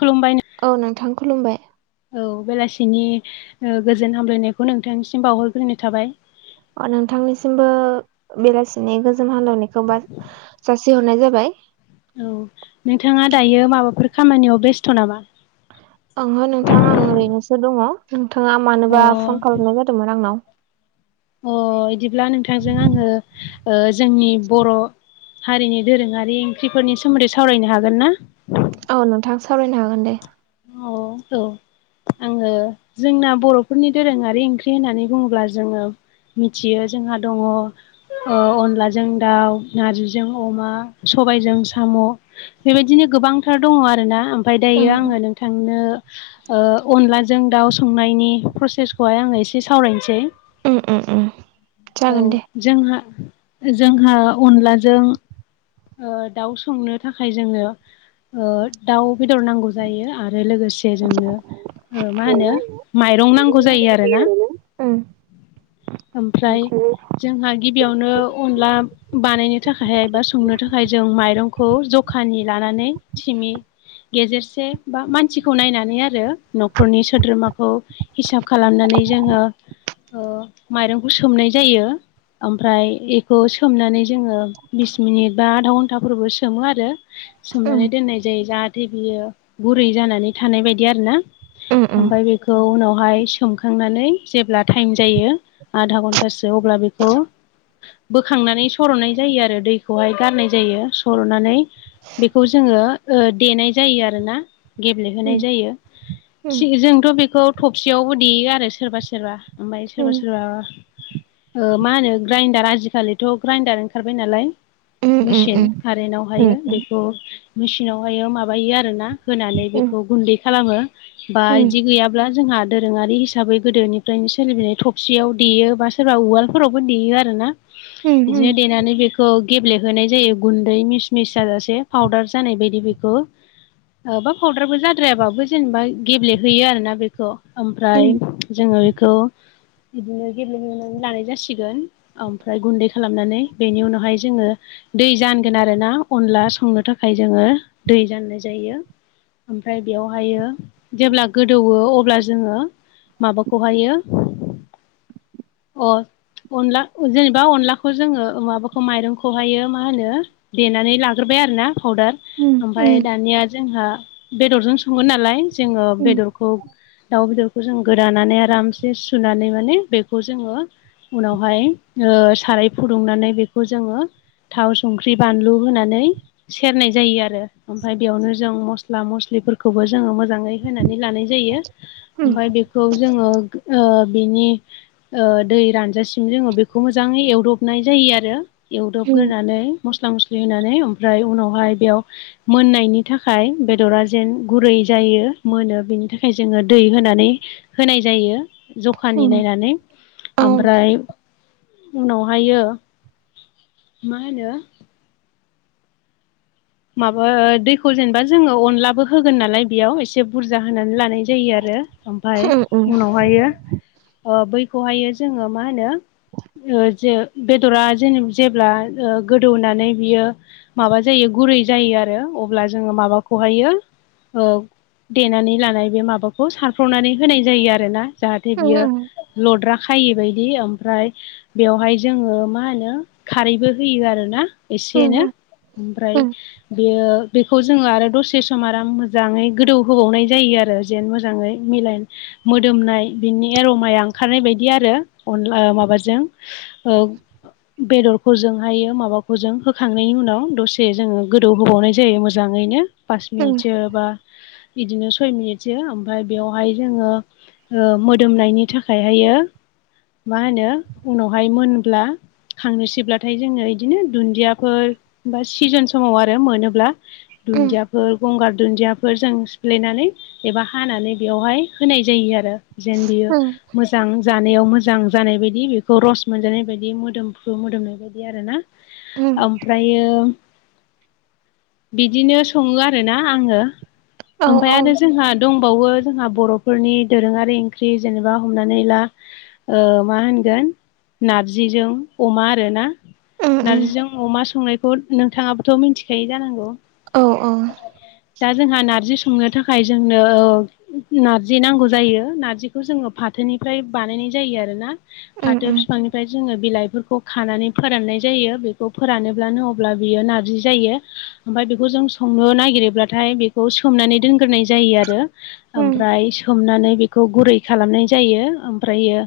खुलुमबायनो औ नोंथां खुलुमबाय औ बेलासिनि गोजोन हामलायनायखौ नोंथांसिम बावहरग्रोनो थाबाय अ नोंथांनिसिमबो बेलासिनि गोजोम हामलायनायखौ जासिहरनाय जाबाय औ नोंथाङा दायो माबाफोर खामानियाव बेस्थ नामा ओंहो नोंथां आं ओरैनोसो दङ नोंथाङा अ मानोबा फन खालामनाय जादोंमोन आंनाव अ बिदिब्ला नोंथांजों आङो जोंनि बर' हारिनि दोरोङारि ओंख्रिफोरनि सोमोन्दै सावरायनो हागोनना औ नोंथां सावरायनो हागोन दे औ औ आङो जोंना बर'फोरनि दोरोङारि ओंख्रि होननानै बुङोब्ला जोङो मिथियो जोंहा दङ अनलाजों दाउ नारजिजों अमा सबायजों साम बेबायदिनो गोबांथार दङ आरोना ओमफफ्राय दायो उम आङो नोंथांनो ओ अनलाजों दाउ संनायनि प्रसेसखौहाय आङो एसे सावरायनोसै उम उम औ जागोन दे जोंहा जोंहा अनलाजों ओ दाउ संनो थाखाय जोङो ओ दाउ बेदर नांगौ जायो आरो आरो लोगोसे जोङो ओ मा होनो माइरं नांगौ जायो आरोना ओमफ्राय ओंख्रि जोंहा गिबियावनो अनला बानायनो थाखाय एबा संनो थाखाय जों माइरंखौ ज जखानि लानानै टिमि गेजेरसे बा मानसिखौ नायनानै आरो न'खरनि सोद्रोमाखौ हिसाब खालामनानै जोङो माइरंखौ सोमनाय जायो ओमफ्राय इखौ सोमनानै जोङो बिस मिनिट बा आधा घन्टाफोरबो सोमो आरो उम सोमनानै दोननाय जायो जाहाथे बियो गुरै जानानै थानाय बायदि आरोना उम उम ओमफ्राय बे खौ उनावहाय सोमखांनानै जेब्ला टाइम जायो आधा घन्टासो अब्ला बेखौ बोखांनानै सरनाय जायो आरो दैखौहाय गारनाय जायो सरनानै बेखौ जोङो ओ देनाय जायो आरोना गेब्ले होनाय उम जायो उम जोंथ बेखौ थबसियावबो देयो आरो सोरबा सोरबा ओमफ्राय उम सोरबा सोरबा ओ मा होनो ग्राइडार आजिखालिथ ग्राइडार ओंखारबाय नालाय उम उम उम मेसिन औ उम कारेन्टवहायो बेखौ मेसिनावहायो माबायो आरोना होनानै बेखौ गुन्दै खालामो बा बिदि गैयाब्ला जोंहा दोरोङारि हिसाबै गोदोनिफ्रायनो सोलिबोनाय थबसियाव देयो बा सोरबा उवालफोरावबो देयो आरोना बिदिनो देनानै बेखौ गेब्लेबहोनाय जायो गुन्दै मिस मिस जाजासे पाउदार जानाय बायदि बेखौ ओ बा पाउदारबो जाद्रायाबाबो जेनेबा गेब्लेहैयो आरोना बेखौ ओमफ्राय जोङो बेखौ बिदिनो गेब्लेहोनानै लानाय जासिगोन ओमफ्राय गुन्दै खालामनानै बेनि उनावहाय जोङो दै जानगोन आरोना अनला संनो थाखाय जोङो दै जाननाय जायो ओमफ्राय बेयावहायो जेब्ला गोदौवो अब्ला जोङो माबाखौहायो अ अनला जेनेबा अनलाखौ जोङो माबाखौ माइरंखौहायो मा होनो देनानै लाग्रोबाय आरोना फाउदार ओमफ्राय दानिया जोंहा बेदरजों सङो नालाय जोङो बेदरखौ दाउ बेदरखौ जों गोदानानै आरामसे सुनानै माने बेखौ जोङो उनावहाय ओ साराय फुदुंनानै बेखौ जोङो थाव संख्रि बानलु होनानै सेरनाय जायो आरो ओमफ्राय बेयावनो। जों मस्ला मस्लिफोरखौबो जोङो मोजाङै होनानै लानाय जायो ओमफ्राय बे खौ जोङो ओ बिनि ओ दै रानजासिम जोङो बेखौ मोजाङै एवदबनाय जायो आरो। एवदबग्रोनानै मस्ला मस्लि होनानै ओमफ्राय उनावहाय बेयाव मोननायनि। थाखाय बेदरा जेन गुरै जायो मोनो बिनि थाखाय जोङो दै होनानै। होनाय जायो जखानि नायनानै। ओमफ्राय उनावहायो मा होनो। माबा दैखौ जेनेबा जोङो अनलाबो होगोन नालाय बेयाव एसे बुरजा होनानै लानाय जायो आरो। ओमफाय उनावहाय बैखौहायो जोङो मा होनो। जे बेदरा जेन जेब्ला गोदौनानै बियो। माबा जायो गुरै जायो आरो अब्ला जोङो माबाखौ हायो। औ देनानै लानाय बे माबाखौ सारफ्रावनानै होनाय जायो आरोना। जाहाथे बियो लद्रा खायै बायदि ओमफ्राय बेवहाय जोङो मा होनो खारैबो होयो आरोना। एसे एनो ओमफ्राय बेयो बेखौ जोङो आरो दसे सम आराम मोजाङै गोदौ होबावनाय जायो आरो। जेन मोजाङै मिलाय मोदोमनाय बिनि एरमाया ओंखारनाय बायदि आरो अनला माबाजों। बेदरखौ जों हायो माबाखौ जों होखांनायनि उनाव दसे जोङो। गोदौ होबावनाय जायो मोजाङैनो पास मिनिटसो बा बिदिनो सय मिनिटसो ओमफ्राय बेवहाय जोङो। ओ मोदोमनायनि थाखायहायो मा होनो उनावहाय मोनब्ला। खांनोसैब्लाथाय जोङो बिदिनो दुन्दियाफोर बा सिजोन समाव आरो मोनोब्ला उम दुन्दियाफोर गंगार दुन्दियाफोर जों सिफ्लेनानै एबा। हानानै बेयावहाय होनाय जायो आरो जेन बियो उम मो मोजां जानायाव मोजां जानाय बायदि बेखौ रस मोनजानाय बायदि मोदोमफ्रु मोदोमनाय बायदि आरोना। उम ओमफ्रायो बिदिनो सङो आरोना आङो औ ओमफ्राय औ आरो जोंहा दं। ह बावो जोंहा बर'फोरनि दोरोङारि ओंख्रि जेनेबा हमनानै ला मा होनगोन नारजिजों अमा आरो ना उम उम नारजिजों अमा संनायखौ नोंथाङाबोथ' मिथिखायो जानांगौ। औ औ। दा जोंहा नारजि संनो थाखाय जोंनो नारजि नांगौ जायो नारजिखौ जोङो फाथोनिफ्राय बानायनाय जायो आरो ना। उम फाथो उम बिफांनि ओमफ्राय जोङो बिलाइफोरखौ खानानै फोराननाय जायो बेखौ फोरानोब्लानो अब्ला बियो नार्जि जायो ओमफफ्राय बेखौ जों संनो नागिरोब्लाथाय बेखौ सोमनानै दोनग्रोनाय जायो आरो। उम ओमफ्राय सोमनानै बेखौ गुरै खालामनाय जायो ओमफ्रायो।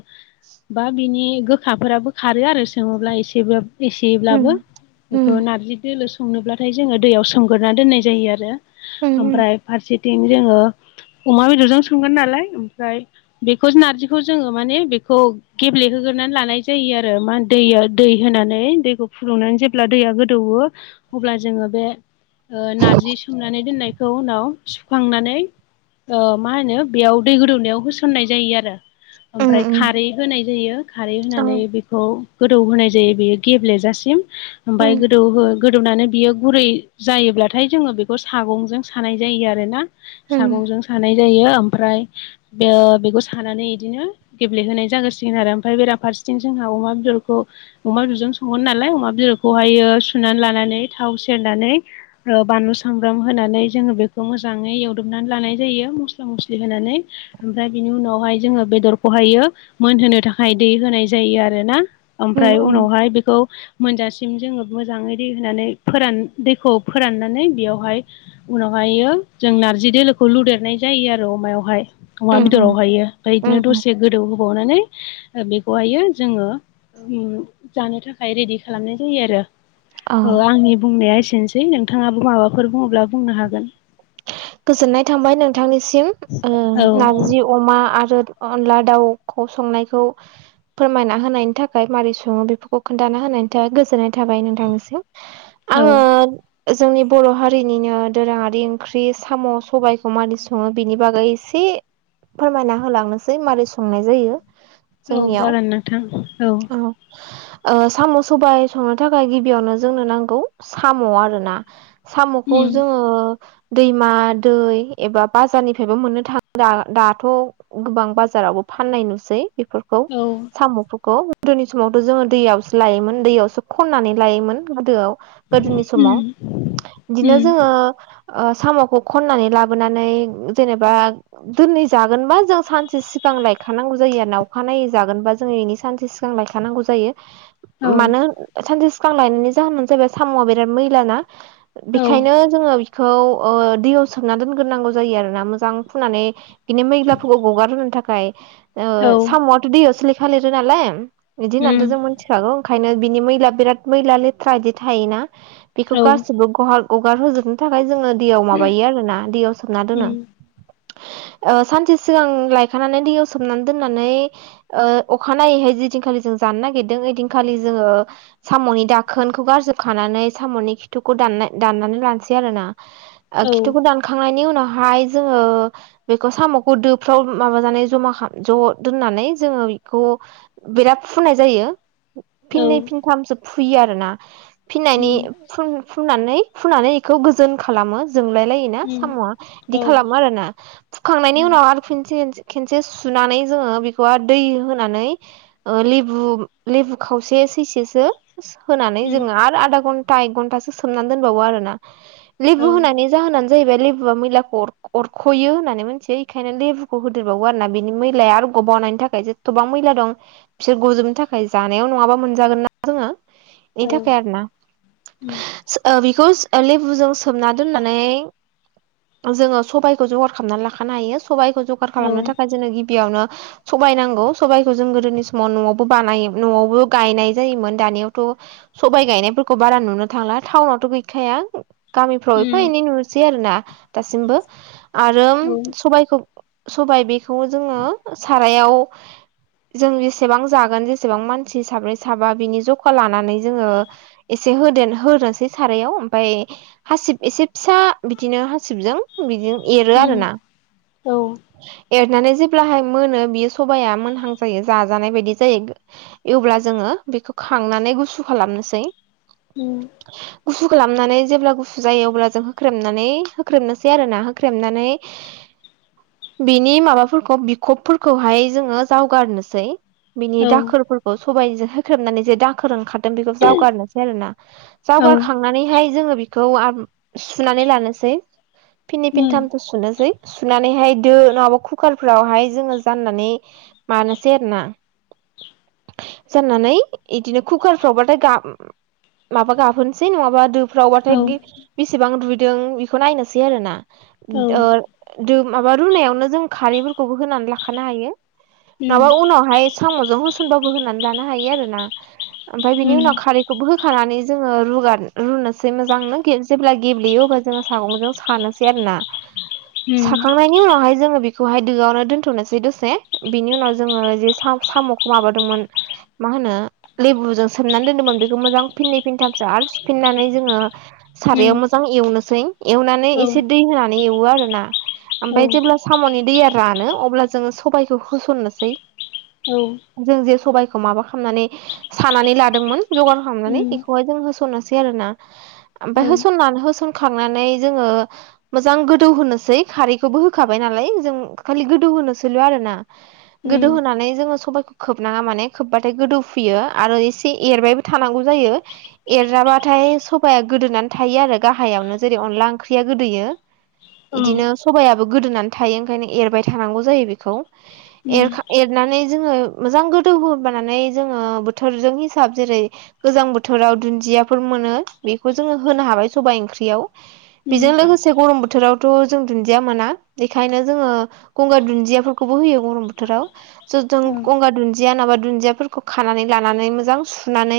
बा बिनि गोखाफोराबो खारो आरो सोङोब्ला एसेबो। उम एसेब्लाबो बेखौ नार्जि दोलो संनोब्लाथाय जोङो दैयाव सोमगोरोना दोननाय जायो आरो। उम ओमफ्राय फारसेथिं जोङो अमा बेदरजों सोमगोन नालाय ओमफ्राय। बेखौ नारजिखौ जोङो माने बेखौ। गेब्लेहोग्रानै लानाय जायो आरो मा दैया दै होनानै दैखौ फुदुंनानै जे ला दैैया गोद अब्ला जोङो बे नारजि सोमनानै दोननायखौ उनाव। होखांनानै मा होनो बेयाव दै गोदौनायाव होसननाय जायो आरो। उम ओमफ्राय उम खारै होनाय जायो खारै औ होनानै बि खौ गोदौ होनाय जायो बेयो गेब्लेजासिम उम ओमफ्राय गोदौ गोदौनानै बियो गुरै जायोब्लाथाय जोङो बेखौ सागंजों सानाय जायो आरोना। उम सागंजों सानाय जायो ओमफ्राय बे बेखौ सानानै बिदिनो गे्लेहोनाय जागोरसिगोन आरो ओमफ्राय बेराफारसेथिं जोंहा अमा बेदरखौ अमा बेदरजों संगोन नालाय अमा बेदरखौहायो सुनानै लानानै थाव सेरनानै बानलु सामब्राम होनानै जोङो बेखौ मोजाङै एवदबनानै लानाय जायो मस्ला मस्लि होनानै ओमफ्राय बिनि उनावहाय जोङो बेदरखौहायो मोनहोनो थाखाय दै होनाय जायो आरोना उम ओमफ्राय उनावहाय बेखौ मोनजासिम जोङो मोजाङै दै होनानै फोरान दैखौ फोराननानै बेयावहाय उनावहायो जों नारजि दोलोखौ लुदेरनाय जायो आरो अमायावहाय अमा उम बेदराव हायो ओमफफ्राय उम बिदिनो उम दसे गोदौ होबावनानै बेखौहायो जोङो जानो थाखाय रेडि खालामनाय जायो आरो औ आंनि बुंनाया एसेनोसै नोंथाङाबो माबाफोर बुङोब्ला बुंनो हागोन गोजोननाय थांबाय नोंथांनिसिम औ नारजि अमा आरो अनला दाउखौ संनायखौ फोरमायना होनायनि थाखाय माबोरै सङो बेफोरखौ खोनथा होनायनि थाखाय गोजोननाय थाबाय नोंथांनिसिम औ आङो जोंनि बर' हारिनिनो दोरोङारि ओंख्रि बे साम' सबायाइखौ मानि सङो बेनि बागै एसे फोरमायना होलांनोसै मारै संनाय जायो औ जागोन नोंथां जोंनियाव औ साम' सबाय संनो थाखाय गिबियावनो जोंनो नांगौ। साम' आरो ना साम'खौ उम जोङो दैमा दै एबा बाजारनिफ्रायबो मोननो थाङो दाथ' गोबां बाजारावबो फाननाय नुसै बेफोरखौ औ साम'फोरखौ। गोदोनि समावथ' जोङो दैयावसो लायोमोन दैयावसो खननानै लायोमोन गोदोआव। गोदोनि समाव उम बिदिनो उम जोङो साम'खौ खननानै लाबोनानै जेनेबा दोननै जागोनबा जों सानसे सिगां लायखानांगौ जायो आरोा अखानायनायै जागोनबा जों एनि सानसे सि गां लायखानांगौ जायो औ मानो सानसे सिगां लायनायनि जाहोनानो जाहैबाय साम'आ बिराद मैला ना औ बेखायनो जोङो बिखौ दैयाव सोमना दोनग्रोनांगौ जायो आरो ना मोजां सुनानै बिनो मैग्लाफोरखौ गगारहोनो थाखाय औ साम'आथ' दैयावसो लेखा लिरो नालाय। बिदि उम होननानैथ' जों मिथिखागौ ओंखायनो बिनि मैला बिराद मैला लेथ्रा बिदि थायोना। बेखौ औ गासिबो गार गगार होजोबनो थाखाय जोङो दैयाव माबायो आरोना दैयाव सोमना दोनो। उम सानसे सिगां लायखानानै दैयाव सोमनानै दोननानै। अखानायैहाय जदिनखालि जों जानो नागिरदों ओइदिनखालि जोङो साम'नि दाखोनखौ गारजोबखानानै साम'नि खिथुखौ दान दाननानै लानोसै मोन आरो ना औ खिथुखौ दानखांनायनि उनावहाय जोङो बेखौ साम'खौ दोफ्राव माबाजानाय जमा खालाम ज' दोननानै जोङो बेखौ बिराद फुनाय जायो औ फिननै फिनथामसो फुयो आरोना फिनायनि उम फुननानै फुनानै बेखौ गोजोन खालामो जोंलाय लाय़ उम साम'आ औ बिदि उम खालामो आरोना फुखांनायनि उनाव आरो खसे खेनसे सुनानै जोङो बेखौ दै होनानै लेबु लेबु खावसे सैसेसो होनानै उम जोङो आरो आधा घन्टा एक घन्टासो सोमनानै दोनबावो आरो ना। औ लेबु होनानै जाहोनानो जाहैबाय लेबुआ मैला अर ख'यो होननानै मिथियो बेखायनो लेबुखौ होदेरबावो आरोना बिनि मैलाया आरोग बावनायनि थाखायसो गोबां मैला दं बिसोर गजोबनो थाखाय जानायाव नङाबा मोनजागोन ना जोङो बेनि औ थाखाय आरोना उम बेखौ लेबुजों सोमना दोननानै जोङो सबाइखौ जगार खालामनानै लाखानो हायो सबाइखौ जगार औ खालामनो उम औ थाखाय जोङो गिबियावनो सबायाइ नांगौ सबायखौ जों गोदोनि समाव न'आवबो बानायोमोन न'आवबो गायनाय जायोमोन दानियावथ' सबाय गायनायफोरखौ बारा नुनो थांला टाउनावथ' गै मिखाया गामिफ्राव उम एफा एनै नुनोसै आरो ना। दासिमबो आरो सबायखौ सबाय बेखौ जोङो। मायाव जों जेसेबां जागोन जेसेबां मानसि साब्रै साबा बिनि जखा लानानै जोङो। एसे होद होसै सारायाव। ओमफ्राय हासिब एसे फिसा बिदिनो हासिबजों। बिदि औ एरो उम आरो ना। औ एरनानै जेब्लाहाय मोनो बियो सबाया मोनहां जायो जाजानाय बायदि जायो। अब्ला जोङो बेखौ खांनानै गुसु खालामनोसै। उम उम हो खालामनानै जेब्ला गुसु जायो अब्ला जों होख्रेमनानै होख्रेबनोसै आरो ना होख्रेबनानै। बिनि माबाफोरखौ बिखबफोरखौहाय जोङो जावगारनोसै। बिनि औ उम औ दाखोरफोरखौ सबायजों होख्रेबनानै जे दाखोर ओंखार। बेखौ जावगारनोसै आरोोना उम जावगारखांनानैहाय जोङो बेखौ सुनानै लानोसै फिननि फिनथामथ' सुनोसै सुनानैहाय दो नङाबा कुकारफ्रावहाय जोङो जाननानै लानोसै आरोना जाननानै बिदिनो कुकारफ्रावबाथाय माबा गाबहोनोसै सै नङाबा दोफ्रावबाथाय बेसेबां दुइैदों बेखौ नायनोसै आरो ना ओ माबा रुनायावनो जों खारैफोरखौबो होनानै लाखानो हायो माबा उनावहाय साम'जों होसनबाबो होनानै लानो हायो आरोना ओमफफ्राय बिनि उम उनाव खारैखौबो होखानानै जोङो र रुनोसै मोजां ननो जेब्ला गेब्लेयो अब्ला जोङ सागंजों सानोसै आरो ना? उम साखांनायनि उनावहाय जोङो बेखौहाय दोआवनो दोनथ'नोसै दसे। बिनि उनाव जोङो जे साम'खौ माबादोंमोन। मा होनो लेबुजों सोमनानै दोनदोंमोन बेखौ मोजां फिनै फिनथामसो आरो। हफिननानै जोङो उम सारायाव मोजां एवनोसै एवनानै औ एसे दै होनानै एवो आरो ना? औ ओमफ्राय जेब्ला साम'नि दैया रानो अब्ला जोङो सबायखौ होसननोसै औ जों जे सबायखौ माबा खालामनानै सानानै लादोंमोन जगार खालामनानै उम बेखौहाय जों सै आरो ना ओमफ्राय औ होसननानै होसनखांनानै जोङो मोजां गोदौ होनोसै खारैखौबो होखाबाय नालाय जों खालि गोदौ होनोसैल' आरो ना गोदौ उम होनानै जोङो सबायखौ खोबनाङा माने खोबबाथाय गोदौफैयो आरो एसे एरबायबो थानांगौ जायो एरजाबा नाथाय सबाया गोदोनानै थायो आरो गाहायावनो जेरै अनला ओंख्रिया गोदोयो औ इदिनो सबायाइाबो गोदोनानै थायो ओंखायनो एरबाय थानांगौ जायो बेखौ उम एरखा एरनानै जोङो मोजां गोदौहोबानानै जोङो बोथोरजों हिसाब जेरै गोजां बोथोराव दुन्दिया मोनो बेखौ जोङो होनो हाबाय सबाय ओंख्रियाव उम बेजों लोगोसे एसे गरम बोथोरावथ' जों दुन्दिया मोना बेखायनो जोङो गंगार दुन्दियाफोरखौबो होयो गरम बोथोराव ज' जों औ गंगार दुन्दिया नाबा दुन्दियाफोरखौ खानानै लानानै मोजां सुनानै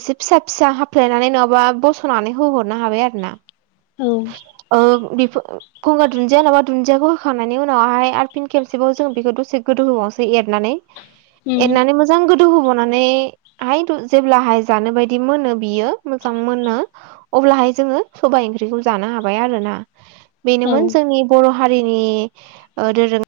एसे फिसा फिसा हाफ्लायनानै नङाबा बस'नानै होहरनो हाबाय आरो ना औ ओ बिफ फोरखौ गंगार दुन्दिया होनाबा दुन्दियाखौ होखांनायनि उनावहाय आर फिन खेबसेबाव जों बेखौ दसे गोदौ होबावनोसै एरनानै उम एरनानै मोजां गोदौ होबावनानै हाय जेब्लाहाय जानो बायदि मोनो बियो मोजां मोनो अब्लाहाय जोङो सबाय ओंख्रिखौ जानो हाबाय आरो ना बेनोमोन औ जोंनि बर' हारिनि ओ दोरों